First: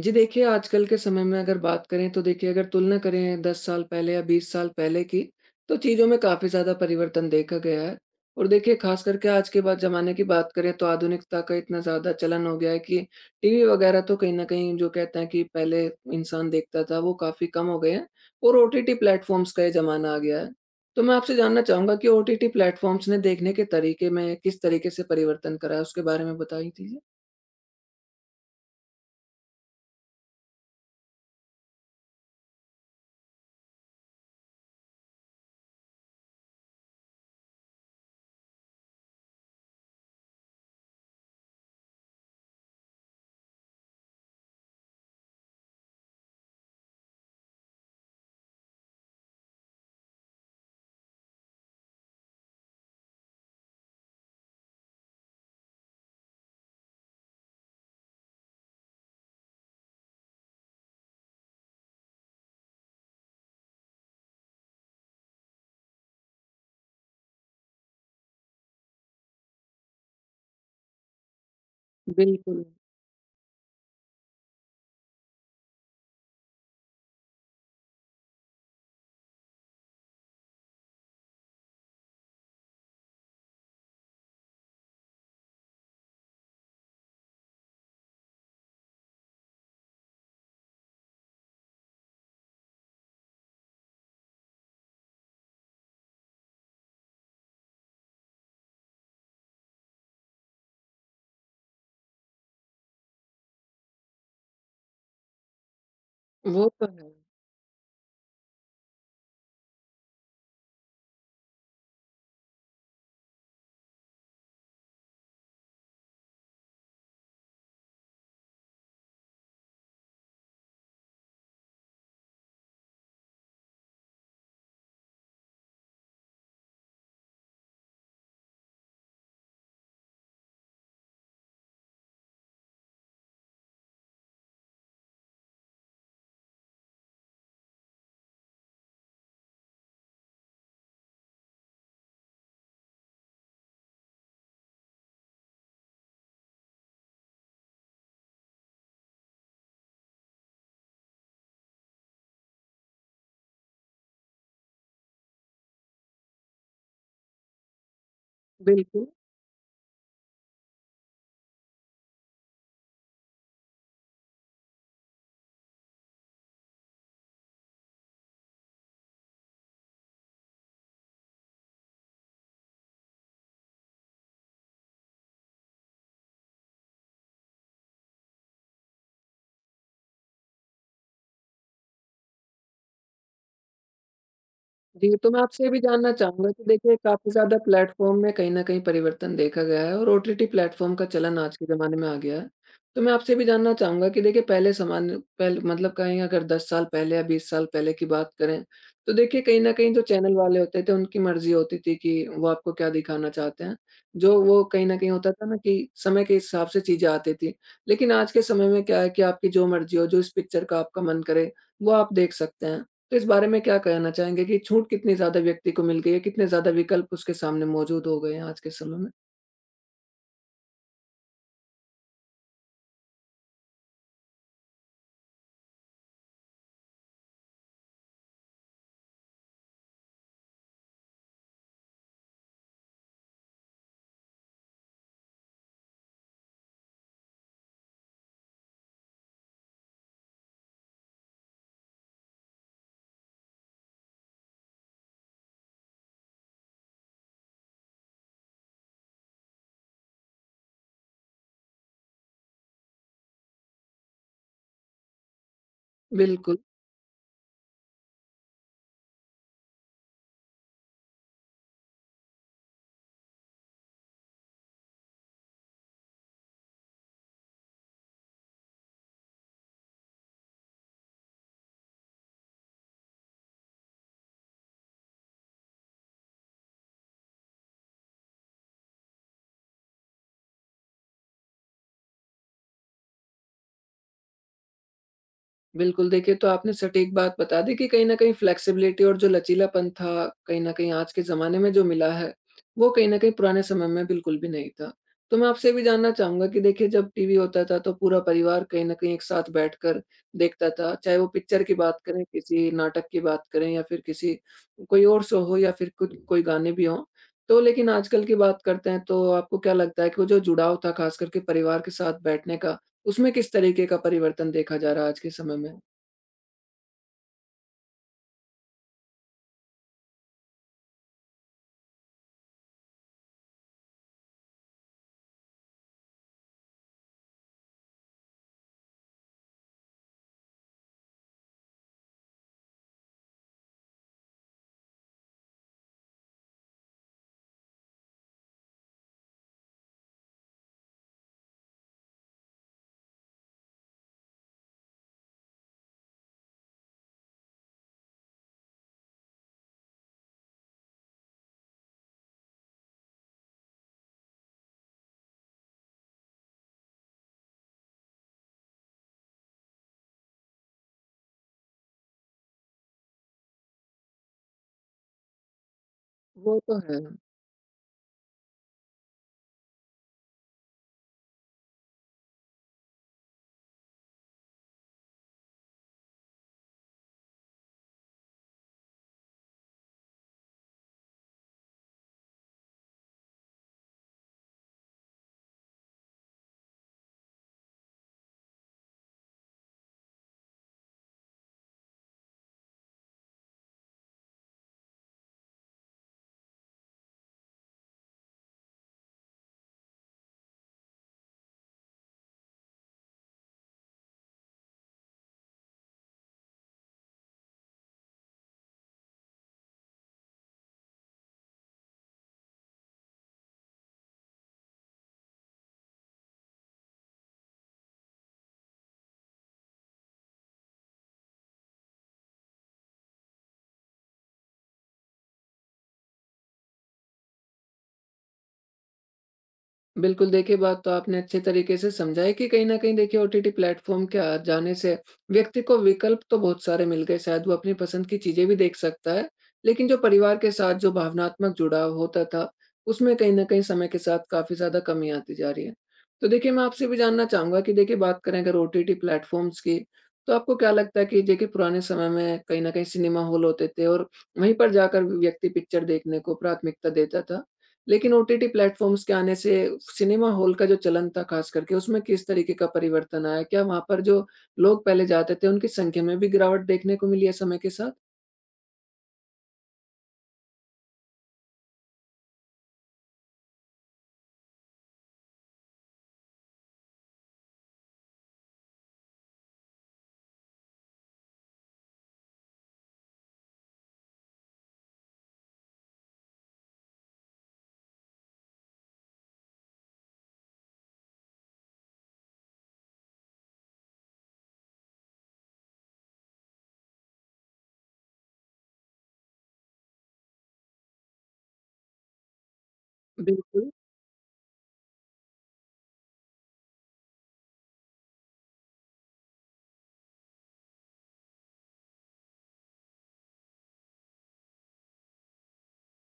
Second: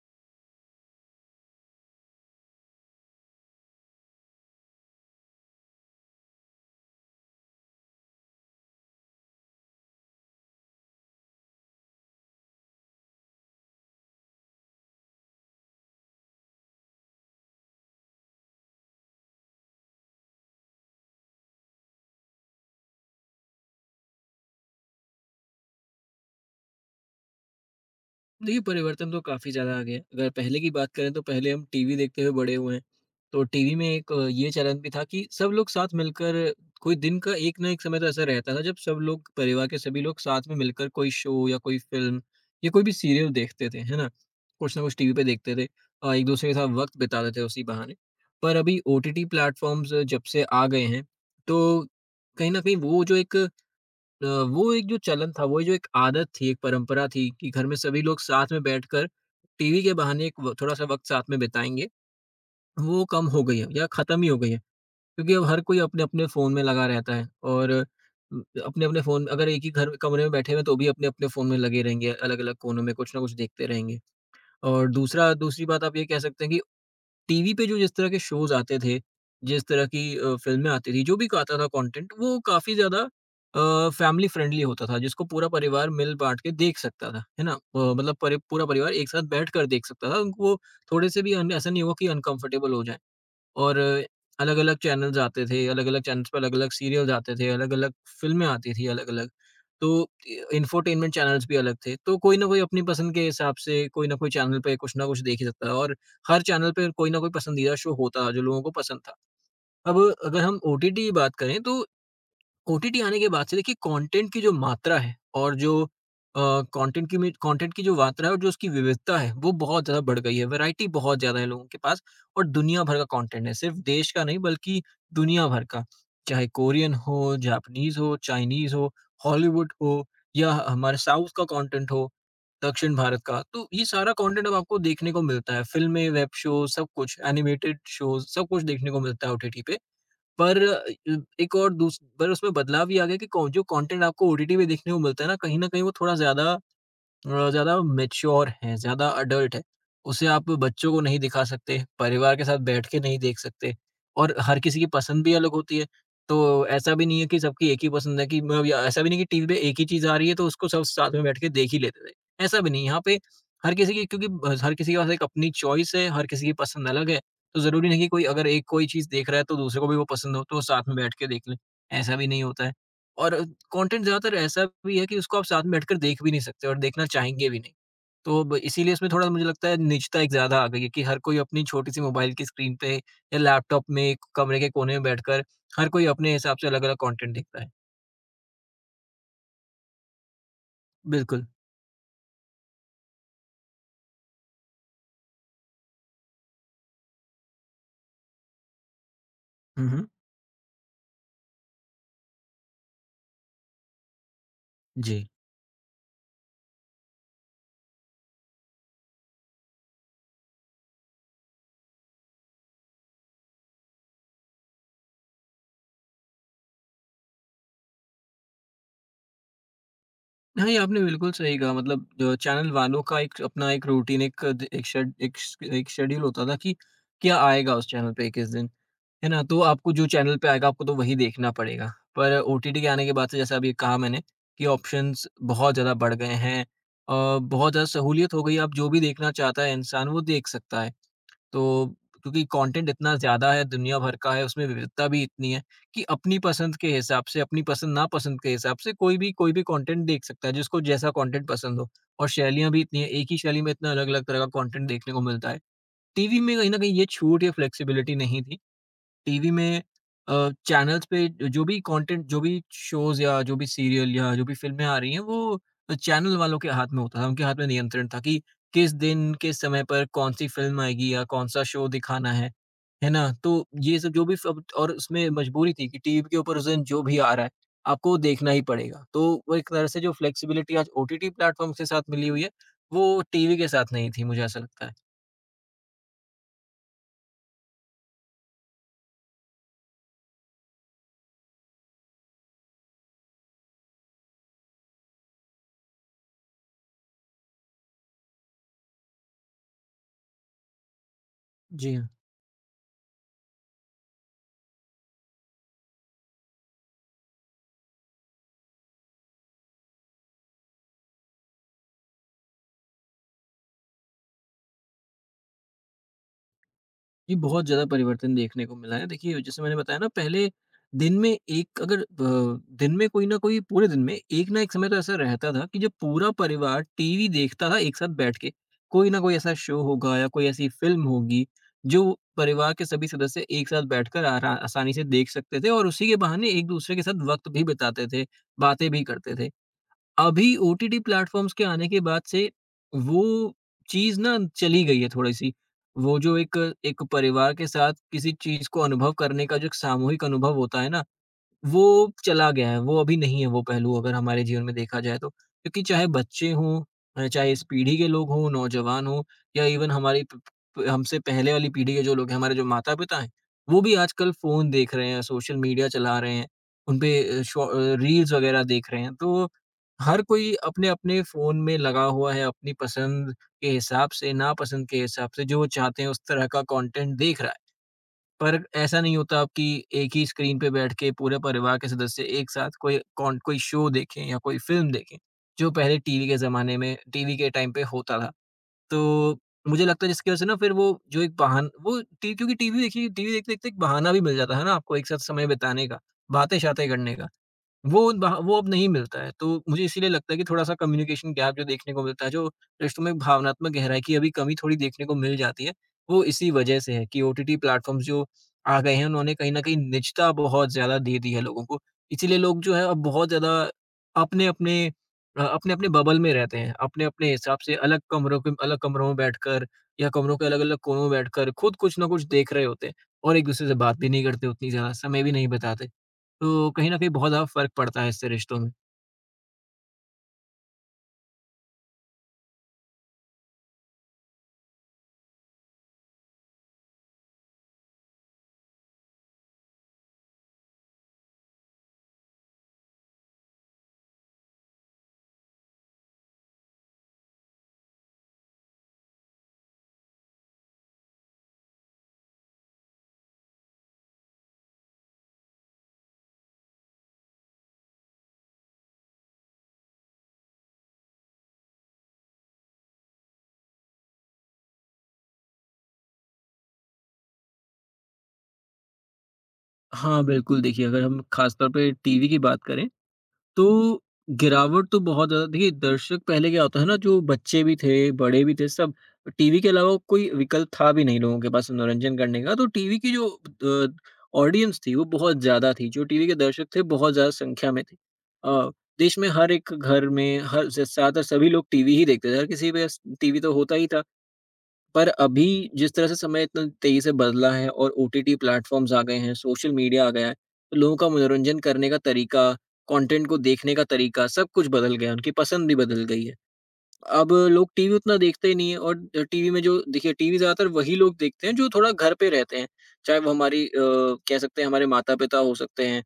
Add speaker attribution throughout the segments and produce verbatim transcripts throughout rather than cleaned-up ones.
Speaker 1: जी देखिए, आजकल के समय में अगर बात करें तो देखिए अगर तुलना करें दस साल पहले या बीस साल पहले की, तो चीज़ों में काफ़ी ज़्यादा परिवर्तन देखा गया है। और देखिए ख़ास करके आज के बाद ज़माने की बात करें तो आधुनिकता का इतना ज़्यादा चलन हो गया है कि टीवी वग़ैरह तो कहीं न कहीं जो कहते हैं कि पहले इंसान देखता था वो काफ़ी कम हो गए हैं और ओटीटी प्लेटफ़ॉर्म्स का ये ज़माना आ गया है। तो मैं आपसे जानना चाहूँगा कि ओटीटी प्लेटफ़ॉर्म्स ने देखने के तरीके में किस तरीके से परिवर्तन करा है? उसके बारे में बताइए चीज़ें?
Speaker 2: देखिए, परिवर्तन तो काफ़ी ज़्यादा आ गया है। अगर पहले की बात करें तो पहले हम टीवी देखते हुए बड़े हुए हैं। तो टीवी में एक अ, ये चलन भी था कि सब लोग साथ मिलकर कोई दिन का एक ना एक समय तो ऐसा रहता था जब सब लोग परिवार के सभी लोग साथ में मिलकर कोई शो या कोई फ़िल्म या कोई भी सीरियल देखते थे, है ना? कुछ ना कुछ टीवी पे देखते थे। अ, एक-दूसरे के साथ वक़्त बिताते थे उसी बहाने। पर अभी ओटीटी प्लेटफ़ॉर्म्स जब से आ गए हैं, तो कहीं न कहीं वो जो एक अ, वो एक जो चलन था, वो जो एक आदत थी, एक परंपरा थी कि घर में सभी लोग साथ में बैठकर टीवी के बहाने एक व थोड़ा-सा वक़्त साथ में बिताएँगे, वो कम हो गई है या ख़त्म ही हो गई है। क्योंकि अब हर कोई अपने-अपने फ़ोन में लगा रहता है और उम, अपने-अपने फ़ोन अगर एक ही घर कमरे में बैठे हुए हैं, तो भी अपने-अपने फ़ोन में लगे रहेंगे, अलग-अलग
Speaker 1: बिल्कुल।
Speaker 2: कोनों में कुछ ना कुछ देखते रहेंगे। और दूसरा दूसरी बात आप ये कह सकते हैं कि टीवी पे जो जिस तरह के शोज़ आते थे, जिस तरह की अ, फ़िल्में आती थी, जो भी आता था कंटेंट वो काफ़ी ज़्यादा अ, फैमिली फ्रेंडली होता था, जिसको पूरा परिवार मिल-बाँट के देख सकता था, है ना? अ, मतलब परि पूरा परिवार एक साथ बैठकर देख सकता था, उनको थोड़े-से भी अन ऐसा नहीं हुआ कि अनकम्फ़र्टेबल हो जाएँ। और अलग-अलग चैनल्स आते थे, अलग-अलग चैनल्स पे अलग-अलग सीरियल्स आते थे, अलग-अलग फ़िल्में आती थी अलग-अलग। तो इ इंफोटेनमेंट चैनल्स भी अलग थे। तो कोई ना कोई अपनी पसंद के हिसाब से कोई ना कोई चैनल पे कुछ ना कुछ देख ही सकता है और हर
Speaker 1: वो
Speaker 2: चैनल
Speaker 1: तो
Speaker 2: पे कोई
Speaker 1: है।
Speaker 2: ना कोई पसंदीदा शो होता, जो लोगों को पसंद था। अब अगर हम ओटीटी की बात करें तो ओटीटी आने के बाद से देखिए कंटेंट की जो मात्रा है और जो कंटेंट की कंटेंट की जो मात्रा है और जो उसकी विविधता है वो बहुत ज़्यादा बढ़ गई है वैरायटी बहुत ज़्यादा है लोगों के पास और दुनिया भर का कंटेंट है सिर्फ देश का नहीं बल्कि दुनिया भर का चाहे कोरियन हो जापानीज हो चाइनीज हो हॉलीवुड हो या हमारे साउथ का कंटेंट हो दक्षिण भारत का। तो ये सारा कंटेंट अब आपको देखने को मिलता है, फिल्में, वेब शो सब कुछ, एनिमेटेड शोज सब कुछ देखने को मिलता है ओटीटी पे। पर अ, एक और दूस पर उसमें बदलाव ये आ गया कि कौन जो कॉन्टेंट आपको ओटीटी पे देखने को मिलता है ना, कहीं न कहीं वो थोड़ा ज़्यादा अ, ज़्यादा मैच्योर हैं, ज़्यादा अडल्ट हैं। उसे आप बच्चों को नहीं दिखा सकते, परिवार के साथ बैठ के नहीं देख सकते और हर किसी की पसंद भी अलग होती है। तो ऐसा भी नहीं है कि सबकी एक ही पसंद है कि मतलब, या ऐसा
Speaker 1: बिल्कुल।
Speaker 2: भी नहीं कि टीवी पे एक ही चीज़ आ रही है तो उसको सब साथ में बैठ के देख ही लेते थे। ऐसा भी नहीं है, यहाँ पे हर किसी की क्योंकि ब हर किसी के पास एक अपनी चॉइस है, हर किसी की पसंद अलग है। तो ज़रूरी नहीं कि कोई अगर एक कोई चीज़ देख रहा है तो दूसरे को भी वो पसंद हो तो वो साथ में बैठ के देख लें, ऐसा भी नहीं होता है। और कंटेंट ज़्यादातर ऐसा भी है कि उसको आप साथ में बैठकर देख भी नहीं सकते और देखना चाहेंगे भी नहीं। तो ब इसीलिए इसमें थोड़ा मुझे लगता है निजता एक ज़्यादा आ गई है कि हर कोई अपनी छोटी-सी मोबाइल की स्क्रीन पे या लैपटॉप में एक कमरे के कोने में
Speaker 1: जी, तो मैं
Speaker 2: बैठकर
Speaker 1: आपसे ये भी
Speaker 2: हर कोई
Speaker 1: जानना
Speaker 2: अपने
Speaker 1: चाहूँगा
Speaker 2: हिसाब
Speaker 1: कि
Speaker 2: से अलग-अलग
Speaker 1: देखिए काफ़ी
Speaker 2: कंटेंट
Speaker 1: ज़्यादा
Speaker 2: देखता है।
Speaker 1: प्लेटफ़ॉर्म में कहीं न कहीं परिवर्तन देखा गया है और ओटीटी प्लेटफ़ॉर्म का चलन
Speaker 2: बिल्कुल।
Speaker 1: आज के ज़माने में आ गया है। तो मैं आपसे ये भी जानना चाहूँगा कि देखिए पहले सामान्य पहल मतलब कहीं अगर दस साल पहले या बीस साल पहले की बात करें, तो देखिए कहीं न
Speaker 2: हुँ,
Speaker 1: कहीं जो
Speaker 2: हुँ।
Speaker 1: चैनल वाले होते थे उनकी मर्ज़ी होती थी कि वो आपको क्या दिखाना चाहते हैं। जो वो कहीं न कहीं
Speaker 2: जी।
Speaker 1: होता था ना कि समय के हिसाब से चीज़ें आती थी। लेकिन आज के समय में क्या है कि आपकी जो मर्ज़ी हो, जो इस पिक्चर का आपका मन करे, वो आप देख सकते हैं। तो इस बारे में क्या कहना चाहेंगे कि छूट कितनी ज़्यादा व्यक्ति को मिल गई है? कितने ज़्यादा विकल्प उसके सामने मौजूद हो गए हैं आज के समय में?
Speaker 2: हाँ, ये आपने बिल्कुल सही कहा। मतलब अ, चैनल वालों का एक अपना एक रूटीन, एक द एक शेड एक श एक शेड्यूल होता था कि क्या आएगा उस चैनल पे किस दिन, है ना? तो आपको जो चैनल पे आएगा आपको तो वही देखना पड़ेगा। पर ओटीटी के आने के बाद से जैसा अभी कहा मैंने कि ऑप्शंस बहुत ज़्यादा बढ़ गए हैं। अ, बहुत ज़्यादा सहूलियत हो गई है, अब जो भी देखना चाहता है इंसान वो देख सकता है। तो क्योंकि कंटेंट इतना ज़्यादा है, दुनिया भर का है, उसमें विविधता भी इतनी है कि अपनी पसंद के हिसाब से, अपनी पसंद नापसंद के हिसाब से कोई भी कोई भी कंटेंट देख सकता है, जिसको जैसा कंटेंट पसंद हो। और शैलियाँ भी इतनी हैं, एक ही शैली में इतना अलग-अलग तरह का कंटेंट देखने को मिलता है। टीवी में
Speaker 1: बिल्कुल।
Speaker 2: कहीं न कहीं ये छूट या फ्लेक्सिबिलिटी नहीं थी। टीवी में अ, चैनल्स पे जो जो भी कंटेंट, जो भी शोज़ या जो भी सीरियल या जो भी फ़िल्में आ रही हैं, वो चैनल वालों के हाथ में होता था, उनके हाथ में नियंत्रण था कि किस दिन, किस समय पर कौन-सी फ़िल्म आएगी या कौन-सा शो दिखाना है, है ना? तो ये सब जो भी सब और उसमें मजबूरी थी कि टीवी के ऊपर उस दिन जो भी आ रहा है, आपको देखना ही पड़ेगा। तो वो एक तरह से जो फ्लेक्सिबिलिटी आज ओटीटी प्लेटफ़ॉर्म्स के साथ मिली हुई है, वो टीवी के साथ नहीं थी, मुझे ऐसा लगता है।
Speaker 1: बिल्कुल, देखिए तो आपने सटीक बात बता दी कि कहीं न कहीं फ्लेक्सिबिलिटी और जो लचीलापन था, कहीं न कहीं आज के ज़माने में जो मिला है, वो कहीं न कहीं पुराने समय में बिल्कुल भी नहीं था। तो मैं आपसे ये भी जानना चाहूँगा कि देखिए जब टीवी होता था तो पूरा परिवार कहीं न कहीं एक साथ बैठकर देखता था, चाहे वो पिक्चर की
Speaker 2: जी
Speaker 1: बात
Speaker 2: हाँ।
Speaker 1: करें, किसी नाटक की बात करें या फिर किसी कोई और शो हो या फिर कुछ कोई गाने भी हों। तो लेकिन आजकल की बात करते हैं तो आपको क्या लगता है कि वो जो जुड़ाव था ख़ास करके परिवार के साथ बैठने का, उसमें किस तरीके का परिवर्तन देखा जा रहा है आज के समय में?
Speaker 2: जी, बहुत ज़्यादा परिवर्तन देखने को मिला है। देखिए, जैसे मैंने बताया ना, पहले दिन में एक अगर अ, दिन में कोई ना कोई, पूरे दिन में एक ना एक समय तो ऐसा रहता था कि जब पूरा परिवार टीवी देखता था एक साथ बैठ के। कोई ना कोई ऐसा शो होगा या कोई ऐसी फ़िल्म होगी जो परिवार के सभी सदस्य एक साथ बैठकर आरा आसानी से देख सकते थे और उसी के बहाने एक-दूसरे के साथ वक़्त भी बिताते थे, बातें भी करते थे। अभी ओटीटी प्लेटफ़ॉर्म्स के आने के बाद से वो चीज़ ना चली गई है थोड़ी-सी। वो जो एक एक परिवार के साथ किसी चीज़ को अनुभव करने का जो एक सामूहिक अनुभव होता है ना, वो चला गया है, वो अभी नहीं है वो पहलू अगर हमारे जीवन में देखा जाए तो। क्योंकि चाहे बच्चे हों, अ, चाहे इस पीढ़ी के लोग हों, नौजवान हों या इवन हमारी प प हमसे पहले वाली पीढ़ी के जो लोग हैं, हमारे जो माता-पिता हैं, वो भी आजकल फ़ोन देख रहे हैं, सोशल मीडिया चला रहे हैं,
Speaker 1: वो तो
Speaker 2: उन
Speaker 1: है।
Speaker 2: पे अ, शॉ अ, रील्स वगैरह देख रहे हैं। तो हर कोई अपने-अपने फ़ोन में लगा हुआ है, अपनी पसंद के हिसाब से, नापसंद के हिसाब से, जो वो चाहते हैं उस तरह का कंटेंट देख रहा है। पर ऐसा नहीं होता अब कि एक ही स्क्रीन पे बैठ के पूरे परिवार के सदस्य एक साथ कोई कौन कोई शो देखें या कोई फ़िल्म देखें, जो पहले टीवी के ज़माने में टीवी के टाइम पे होता था। तो मुझे लगता है जिसकी वज़ह से ना फिर वो जो एक बहान वो टी क्योंकि टीवी देखिए टीवी देखते-देखते एक बहाना भी मिल जाता है ना आपको एक साथ समय बिताने का, बातें-शातें करने का। वो वहाँ वो अब नहीं मिलता है, तो मुझे इसीलिए लगता है कि थोड़ा-सा कम्युनिकेशन गैप जो देखने को मिलता है, जो रिश्तों में भावनात्मक गहराई की अभी कमी थोड़ी देखने को मिल जाती है, वो इसी वजह से है कि ओटीटी प्लेटफ़ॉर्म्स जो आ गए हैं, उन्होंने कहीं न कहीं निजता बहुत ज़्यादा दे दी है लोगों को। इसीलिए लोग जो है अब बहुत ज़्यादा अपने-अपने अ, अपने-अपने बबल में रहते हैं, अपने-अपने हिसाब से अलग कमरों के अलग कमरों में बैठकर या कमरों के अलग-अलग कोनों में बैठकर खुद कुछ ना कुछ देख रहे होते हैं और एक-दूसरे से बात भी नहीं करते उतनी ज़्यादा, समय भी नहीं बिताते। तो कहीं न कहीं बहुत ज़्यादा फ़र्क पड़ता है इससे रिश्तों में।
Speaker 1: बिल्कुल, देखिए बात तो आपने अच्छे तरीके से समझाई कि कहीं न कहीं देखिए ओटीटी प्लेटफ़ॉर्म के आ जाने से व्यक्ति को विकल्प तो बहुत सारे मिल गए, शायद वो अपनी पसंद की चीज़ें भी देख सकता है। लेकिन जो परिवार के साथ जो भावनात्मक जुड़ाव होता था, उसमें कहीं न कहीं समय के साथ काफ़ी ज़्यादा कमी आती जा रही है। तो देखिए मैं आपसे भी जानना चाहूँगा कि देखिए बात करें अगर ओटीटी प्लेटफ़ॉर्म्स की, तो आपको क्या लगता है कि देखिए पुराने समय में कहीं न कहीं सिनेमा हॉल होते थे और वहीं पर जाकर व्यक्ति पिक्चर देखने को प्राथमिकता देता था? लेकिन ओटीटी प्लेटफ़ॉर्म्स के आने से सिनेमा हॉल का जो चलन था ख़ास करके उसमें किस तरीके का परिवर्तन आया? क्या वहाँ पर जो लोग पहले जाते थे उनकी संख्या में भी गिरावट देखने को मिली है समय के साथ?
Speaker 2: हाँ, बिल्कुल। देखिए अगर हम ख़ास तौर पे टीवी की बात करें, तो गिरावट तो बहुत ज़्यादा। देखिए दर्शक पहले क्या होता है ना, जो बच्चे भी थे, बड़े भी थे, सब टीवी के अलावा कोई विकल्प था भी नहीं लोगों के पास मनोरंजन करने का, तो टीवी की जो अ, ऑडियंस थी वो बहुत ज़्यादा थी, जो टीवी के दर्शक थे बहुत ज़्यादा संख्या में थे। अ, देश में हर एक घर में, हर ज़्यादातर सभी लोग टीवी ही देखते थे, हर किसी के पास टीवी तो होता ही था। पर अभी जिस तरह से समय इतना तेज़ी से बदला है और ओटीटी प्लेटफ़ॉर्म्स आ गए हैं, सोशल मीडिया आ गया है, तो लोगों का मनोरंजन करने का तरीका, कंटेंट को
Speaker 1: बिल्कुल,
Speaker 2: देखने का तरीका सब कुछ बदल गया है, उनकी पसंद भी बदल गई है। अब लोग टीवी उतना देखते ही नहीं हैं और टीवी में जो देखिए टीवी ज़्यादातर वही लोग देखते हैं जो थोड़ा घर पे रहते हैं, चाहे वो हमारी अ, कह सकते हैं हमारे माता-पिता हो सकते हैं,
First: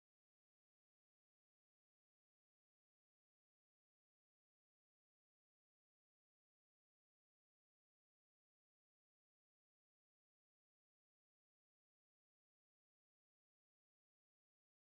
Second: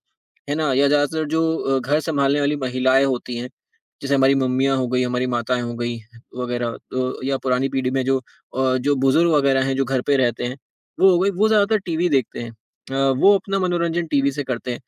Speaker 2: है ना? या ज़्यादातर जो अ, घर सँभालने वाली महिलाएँ होती हैं, जैसे हमारी मम्मियाँ हो गई, हमारी माताएँ हो गई वगैरह तो या पुरानी पीढ़ी में जो अ, जो बुज़ुर्ग वगैरह हैं, जो घर पे रहते हैं, वो हो गई, वो ज़्यादातर टीवी देखते हैं। अ, वो अपना मनोरंजन टीवी से करते हैं।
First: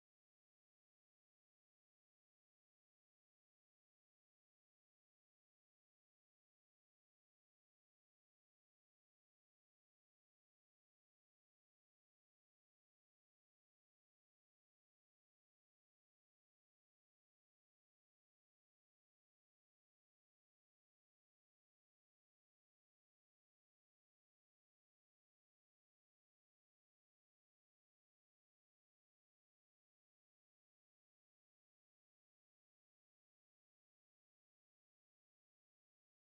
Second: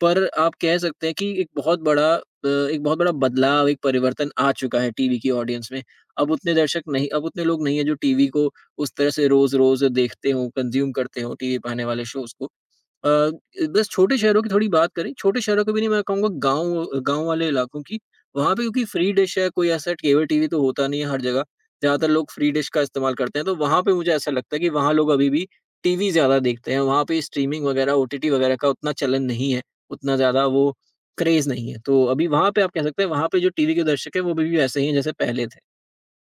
Speaker 2: पर आप कह सकते हैं कि एक बहुत बड़ा अ, एक बहुत बड़ा बदलाव, एक परिवर्तन आ चुका है टीवी की ऑडियंस में। अब उतने दर्शक नहीं अब उतने लोग नहीं हैं जो टीवी को उस तरह से रोज़-रोज़ देखते हों, कंज़्यूम करते हों, टीवी पे आने वाले शोज़ को। अ, बस छोटे शहरों की थोड़ी बात करें, छोटे शहरों की भी नहीं, मैं कहूँगा गाँव गाँव वाले इलाकों की वहाँ पे क्योंकि फ्री डिश है, कोई ऐसा केबल टीवी तो होता नहीं है हर जगह, ज़्यादातर लोग फ्री डिश का इस्तेमाल करते हैं, तो वहाँ पे मुझे ऐसा लगता है कि वहाँ लोग अभी भी टीवी ज़्यादा देखते हैं, वहाँ पे स्ट्रीमिंग वगैरह, ओटीटी वगैरह का उतना चलन नहीं है, उतना ज़्यादा वो क्रेज़ नहीं है। तो अभी वहाँ पे आप कह सकते हैं, वहाँ पे जो टीवी के दर्शक हैं, वो अभी भी वैसे ही हैं जैसे पहले थे।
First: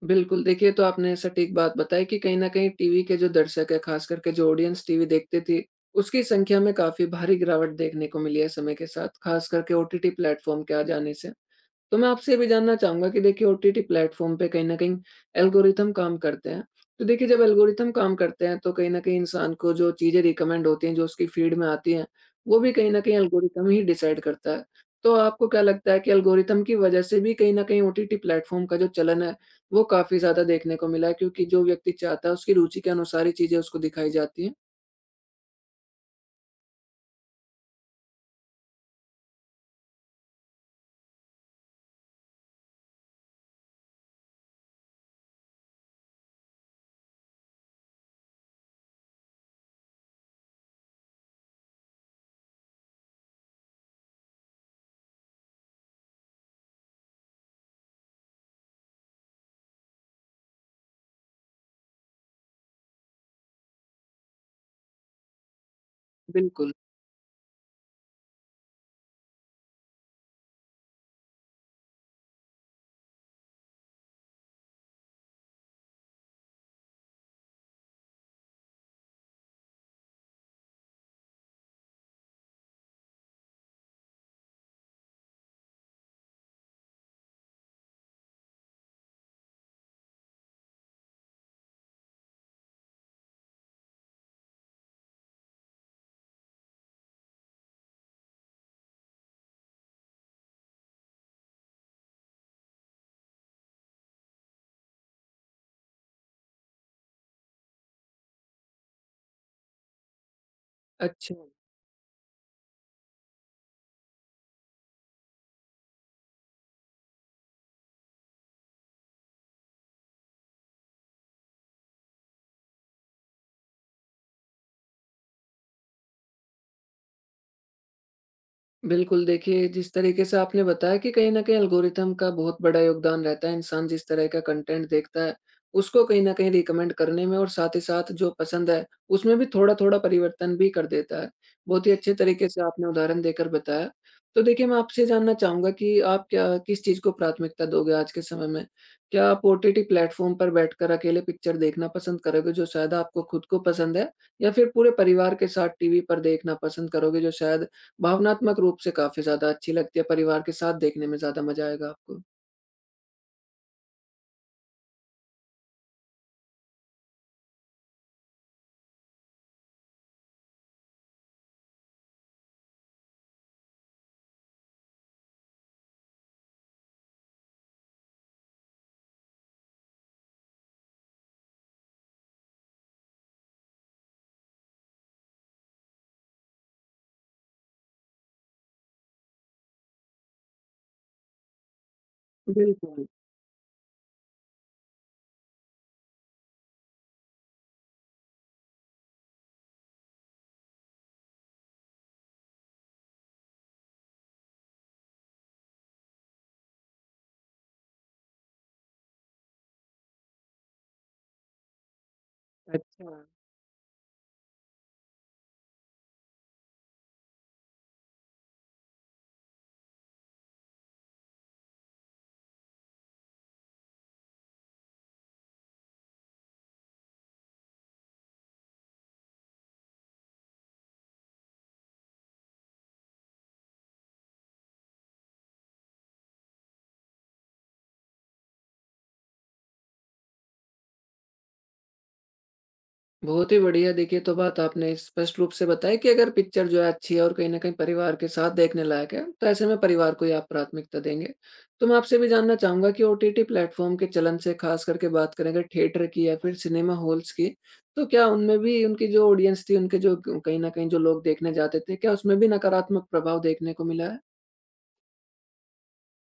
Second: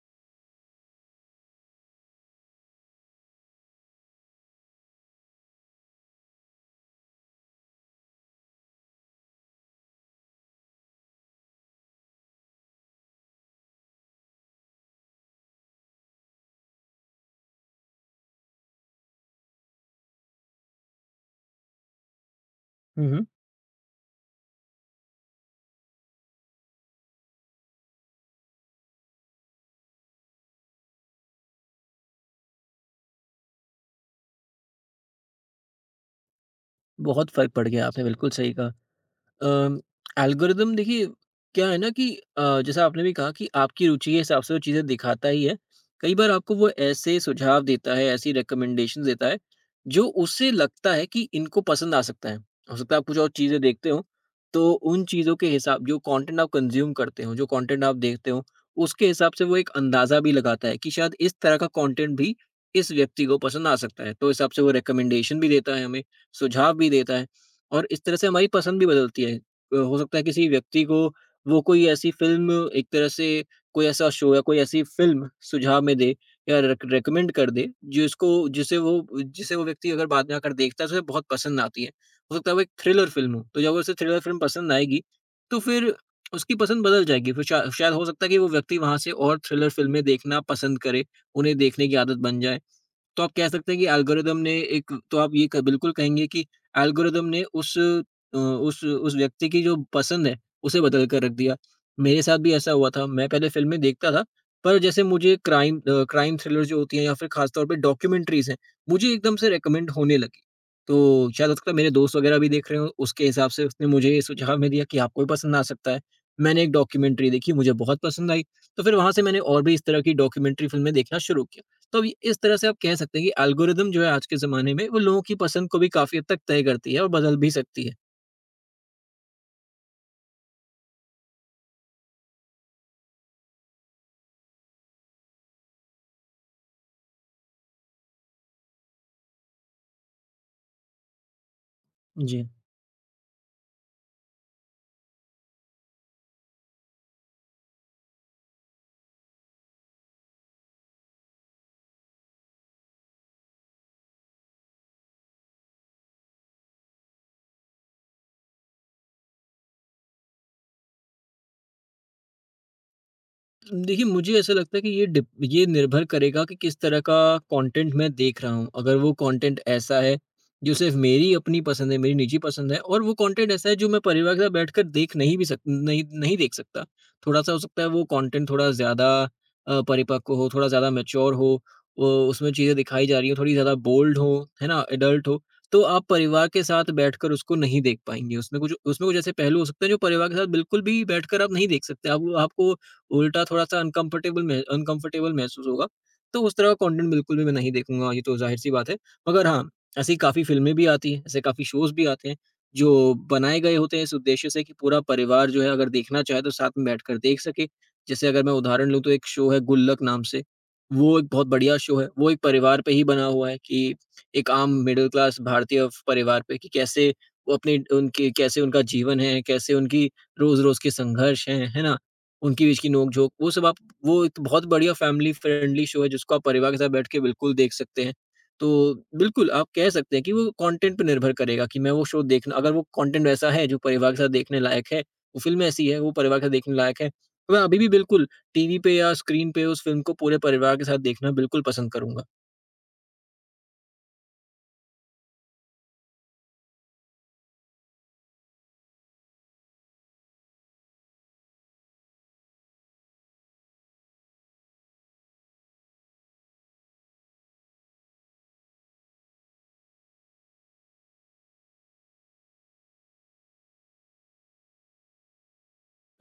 Speaker 1: बिल्कुल। देखिए तो आपने सटीक बात बताई कि कहीं न कहीं टीवी के जो दर्शक हैं, ख़ास करके जो ऑडियंस टीवी देखते थे, उसकी संख्या में काफ़ी भारी गिरावट देखने को मिली है समय के साथ, ख़ास करके ओटीटी प्लेटफ़ॉर्म के आ जाने से। तो मैं आपसे ये भी जानना चाहूँगा कि देखिए ओटीटी प्लेटफ़ॉर्म पे कहीं न कहीं एल्गोरिदम काम करते हैं। तो देखिए जब एल्गोरिदम काम करते हैं तो कहीं न कहीं इंसान को जो चीज़ें रिकमेंड होती हैं, जो उसकी फ़ीड में आती हैं, वो भी कहीं न
Speaker 2: हुँ,
Speaker 1: कहीं
Speaker 2: हुँ।
Speaker 1: एल्गोरिदम ही डिसाइड करता है। तो आपको क्या लगता है कि एल्गोरिदम की वजह से भी कहीं न कहीं ओटीटी प्लेटफ़ॉर्म का जो चलन है, वो काफ़ी ज़्यादा देखने को मिला है क्योंकि जो व्यक्ति चाहता है उसकी रुचि के अनुसार ही चीज़ें उसको दिखाई जाती हैं?
Speaker 2: बहुत फ़र्क पड़ गया, आपने बिल्कुल सही कहा। अ, एल्गोरिदम देखिए क्या है ना कि अ, जैसा आपने भी कहा कि आपकी रुचि के हिसाब से वो चीज़ें दिखाता ही है। कई बार आपको वो ऐसे सुझाव देता है, ऐसी रिकमेंडेशंस देता है, जो उसे लगता है कि इनको पसंद आ सकता है। हो सकता है आप कुछ और चीज़ें देखते हो, तो उन चीज़ों के हिसाब जो कंटेंट आप कंज़्यूम करते हो, जो कंटेंट आप देखते हो, उसके हिसाब से वो एक अंदाज़ा भी लगाता है कि शायद इस तरह का कंटेंट भी इस व्यक्ति को पसंद आ सकता है। तो इस हिसाब से वो रिकमेंडेशन भी देता है हमें,
Speaker 1: बिल्कुल,
Speaker 2: सुझाव भी देता है। और इस तरह से हमारी पसंद भी बदलती है। अ, हो सकता है किसी व्यक्ति को वो कोई ऐसी फ़िल्म एक तरह से कोई ऐसा शो या कोई ऐसी फ़िल्म सुझाव में दे या रेक रेकमेंड कर दे जिसको जिसे वो जिसे वो व्यक्ति अगर बाद में आकर देखता है तो उसे बहुत पसंद आती है। हो सकता है वो एक थ्रिलर फ़िल्म हो, तो जब उसे थ्रिलर फ़िल्म पसंद आएगी तो फिर उसकी पसंद बदल जाएगी। फिर शा शायद हो सकता है कि वो व्यक्ति वहाँ से और थ्रिलर फ़िल्में देखना पसंद करे, उन्हें देखने की आदत बन जाए। तो आप कह सकते हैं कि एल्गोरिदम ने एक तो आप ये क बिल्कुल कहेंगे कि एल्गोरिदम ने उस अ, उस उस व्यक्ति की जो पसंद है, उसे बदल कर रख दिया। मेरे साथ भी ऐसा हुआ था, मैं पहले फ़िल्में देखता था, पर जैसे मुझे क्राइम अ, क्राइम थ्रिलर जो होती हैं या फिर ख़ास तौर पे डॉक्यूमेंट्रीज़ हैं, मुझे एकदम से रिकमेंड होने लगी। तो
Speaker 1: अच्छा।
Speaker 2: शायद हो सकता है मेरे दोस्त वग़ैरह भी देख रहे हों, उसके हिसाब से उसने मुझे ये सुझाव में दिया कि आपको भी पसंद आ सकता है। मैंने एक डॉक्यूमेंट्री देखी, मुझे बहुत पसंद आई, तो फिर वहाँ से मैंने और भी इस तरह की डॉक्यूमेंट्री फ़िल्में देखना शुरू किया। तो अब ये- इस तरह से आप कह सकते हैं कि एल्गोरिदम जो है आज के ज़माने में वो लोगों की पसंद को भी काफ़ी हद तक तय करती है और बदल भी सकती है।
Speaker 1: बिल्कुल, देखिए जिस तरीके से आपने बताया कि कहीं न कहीं एल्गोरिथम का बहुत बड़ा योगदान रहता है, इंसान जिस तरह का कंटेंट देखता है, उसको कहीं न कहीं रिकमेंड करने में और साथ ही साथ जो पसंद है, उसमें भी थोड़ा-थोड़ा परिवर्तन भी कर देता है। बहुत ही अच्छे
Speaker 2: जी।
Speaker 1: तरीके से आपने उदाहरण देकर बताया। तो देखिए मैं आपसे जानना चाहूँगा कि आप क्या किस चीज़ को प्राथमिकता दोगे आज के समय में? क्या आप ओटीटी प्लेटफ़ॉर्म पर बैठकर अकेले पिक्चर देखना पसंद करोगे जो शायद आपको खुद को पसंद है? या फिर पूरे परिवार के साथ टीवी पर देखना पसंद करोगे जो शायद भावनात्मक रूप से काफ़ी ज़्यादा अच्छी लगती है, परिवार के साथ देखने में ज़्यादा मज़ा आएगा आपको।
Speaker 2: देखिए, मुझे ऐसा लगता है कि ये डिप ये निर्भर करेगा कि किस तरह का कंटेंट मैं देख रहा हूँ। अगर वो कंटेंट ऐसा है, जो सिर्फ़ मेरी अपनी पसंद है, मेरी निजी पसंद है और वो कंटेंट ऐसा है जो मैं परिवार के साथ बैठकर देख नहीं भी सक नहीं नहीं देख सकता। थोड़ा-सा हो सकता है वो कंटेंट थोड़ा ज़्यादा अ, परिपक्व हो, थोड़ा ज़्यादा मैच्योर हो, अ, उसमें चीज़ें दिखाई जा रही हों, थोड़ी ज़्यादा बोल्ड हो, है ना? एडल्ट हो, तो आप परिवार के साथ बैठकर उसको नहीं देख पाएँगे। उसमें कुछ उसमें कुछ ऐसे पहलू हो सकते हैं जो परिवार के साथ बिल्कुल भी बैठकर आप नहीं देख सकते। आप आपको
Speaker 1: बिल्कुल,
Speaker 2: उल्टा थोड़ा-सा अनकम्फर्टेबल मह अनकम्फर्टेबल महसूस होगा। तो उस तरह का कंटेंट बिल्कुल भी मैं नहीं देखूँगा, ये तो ज़ाहिर-सी बात है। मगर हाँ, ऐसी काफ़ी फ़िल्में भी आती हैं, ऐसे काफ़ी शोज़ भी आते हैं, जो बनाए गए होते हैं इस उद्देश्य से कि पूरा परिवार जो है अगर देखना चाहे तो साथ में बैठकर देख सके। जैसे अगर मैं उदाहरण लूँ तो एक शो है गुल्लक नाम से, वो एक बहुत बढ़िया शो है। वो एक परिवार पे ही
Speaker 1: अच्छा।
Speaker 2: बना हुआ है कि एक आम मिडल क्लास भारतीय फ परिवार पे कि कैसे वो अपने उनके कैसे उनका जीवन है, कैसे उनकी रोज़-रोज़ के संघर्ष हैं, है ना? उनके बीच की नोक-झोंक, वो सब आप वो एक बहुत बढ़िया फैमिली फ्रेंडली शो है जिसको आप परिवार के साथ बैठ के बिल्कुल देख सकते हैं। तो बिल्कुल, आप कह सकते हैं कि वो कंटेंट पे निर्भर करेगा कि मैं वो शो देखना अगर वो कंटेंट वैसा है जो परिवार के साथ देखने लायक है, वो फ़िल्म ऐसी है वो परिवार के साथ देखने लायक है, तो मैं अभी भी बिल्कुल टीवी पे या स्क्रीन पे उस फ़िल्म को पूरे परिवार के साथ देखना बिल्कुल पसंद करूँगा।
Speaker 1: बहुत ही बढ़िया देखिए तो बात आपने स्पष्ट रूप से बताई कि अगर पिक्चर जो है अच्छी है और कहीं न कहीं परिवार के साथ देखने लायक है, तो ऐसे में परिवार को ही आप प्राथमिकता देंगे। तो मैं आपसे भी जानना चाहूँगा कि ओटीटी प्लेटफ़ॉर्म के चलन से ख़ास करके बात करें अगर थिएटर की या फिर सिनेमा हॉल्स की, तो क्या उनमें भी उनकी जो ऑडियंस थी, उनके जो क कहीं न कहीं जो लोग देखने जाते थे, क्या उसमें भी नकारात्मक प्रभाव देखने को मिला है?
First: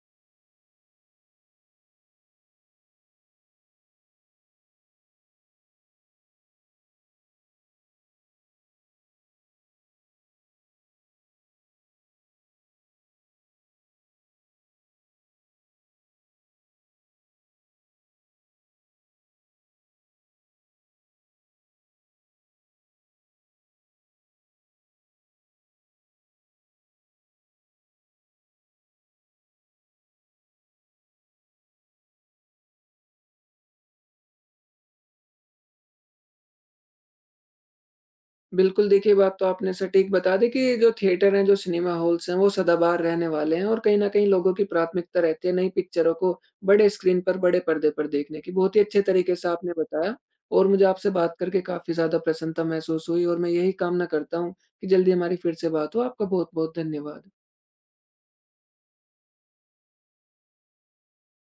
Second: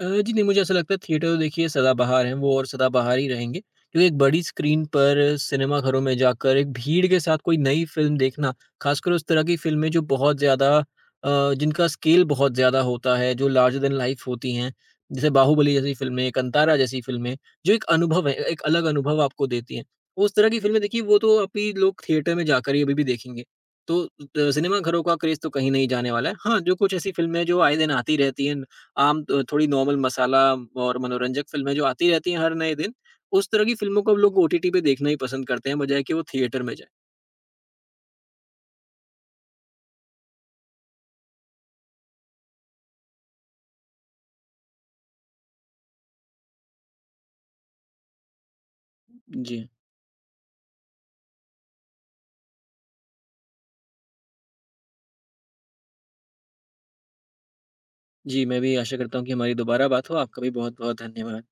Speaker 2: अ, जी नहीं, मुझे ऐसा लगता है थिएटर तो देखिए सदाबहार हैं वो और सदाबहार ही रहेंगे। क्योंकि एक बड़ी स्क्रीन पर सिनेमाघरों में जाकर एक भीड़ के साथ कोई नई फ़िल्म देखना, ख़ासकर उस तरह की फ़िल्में जो बहुत ज़्यादा अ, जिनका स्केल बहुत ज़्यादा होता है, जो लार्जर दैन लाइफ़ होती हैं, जैसे बाहुबली जैसी फ़िल्में, कांतारा जैसी फ़िल्में, जो एक अनुभव है, एक अलग अनुभव आपको देती हैं। उस तरह की फ़िल्में देखिए वो तो अभी लोग थिएटर में जाकर ही अभी-भी देखेंगे। तो अ, सिनेमाघरों का क्रेज़ तो कहीं नहीं जाने वाला है। हाँ, जो कुछ ऐसी फ़िल्में हैं जो आए दिन आती रहती हैं आम अ, थोड़ी नॉर्मल मसाला और मनोरंजक फ़िल्में जो आती रहती हैं हर नए दिन, उस तरह की फ़िल्मों को अब लोग ओटीटी पे देखना ही पसंद करते हैं बजाए कि वो थिएटर में जाएँ।
Speaker 1: बिल्कुल, देखिए बात तो आपने सटीक बता दी कि जो थिएटर हैं, जो सिनेमा हॉल्स हैं, वो सदाबहार रहने वाले हैं और कहीं न कहीं लोगों की प्राथमिकता रहती है नई पिक्चरों को बड़े स्क्रीन पर, बड़े पर्दे पर देखने की। बहुत ही अच्छे तरीके से
Speaker 2: जी।
Speaker 1: आपने बताया और मुझे आपसे बात करके काफ़ी ज़्यादा प्रसन्नता महसूस हुई और मैं यही कामना करता हूँ कि जल्दी हमारी फिर से बात हो। आपका बहुत-बहुत धन्यवाद।
Speaker 2: जी, मैं भी आशा करता हूँ कि हमारी दोबारा बात हो। आपका भी बहुत-बहुत धन्यवाद।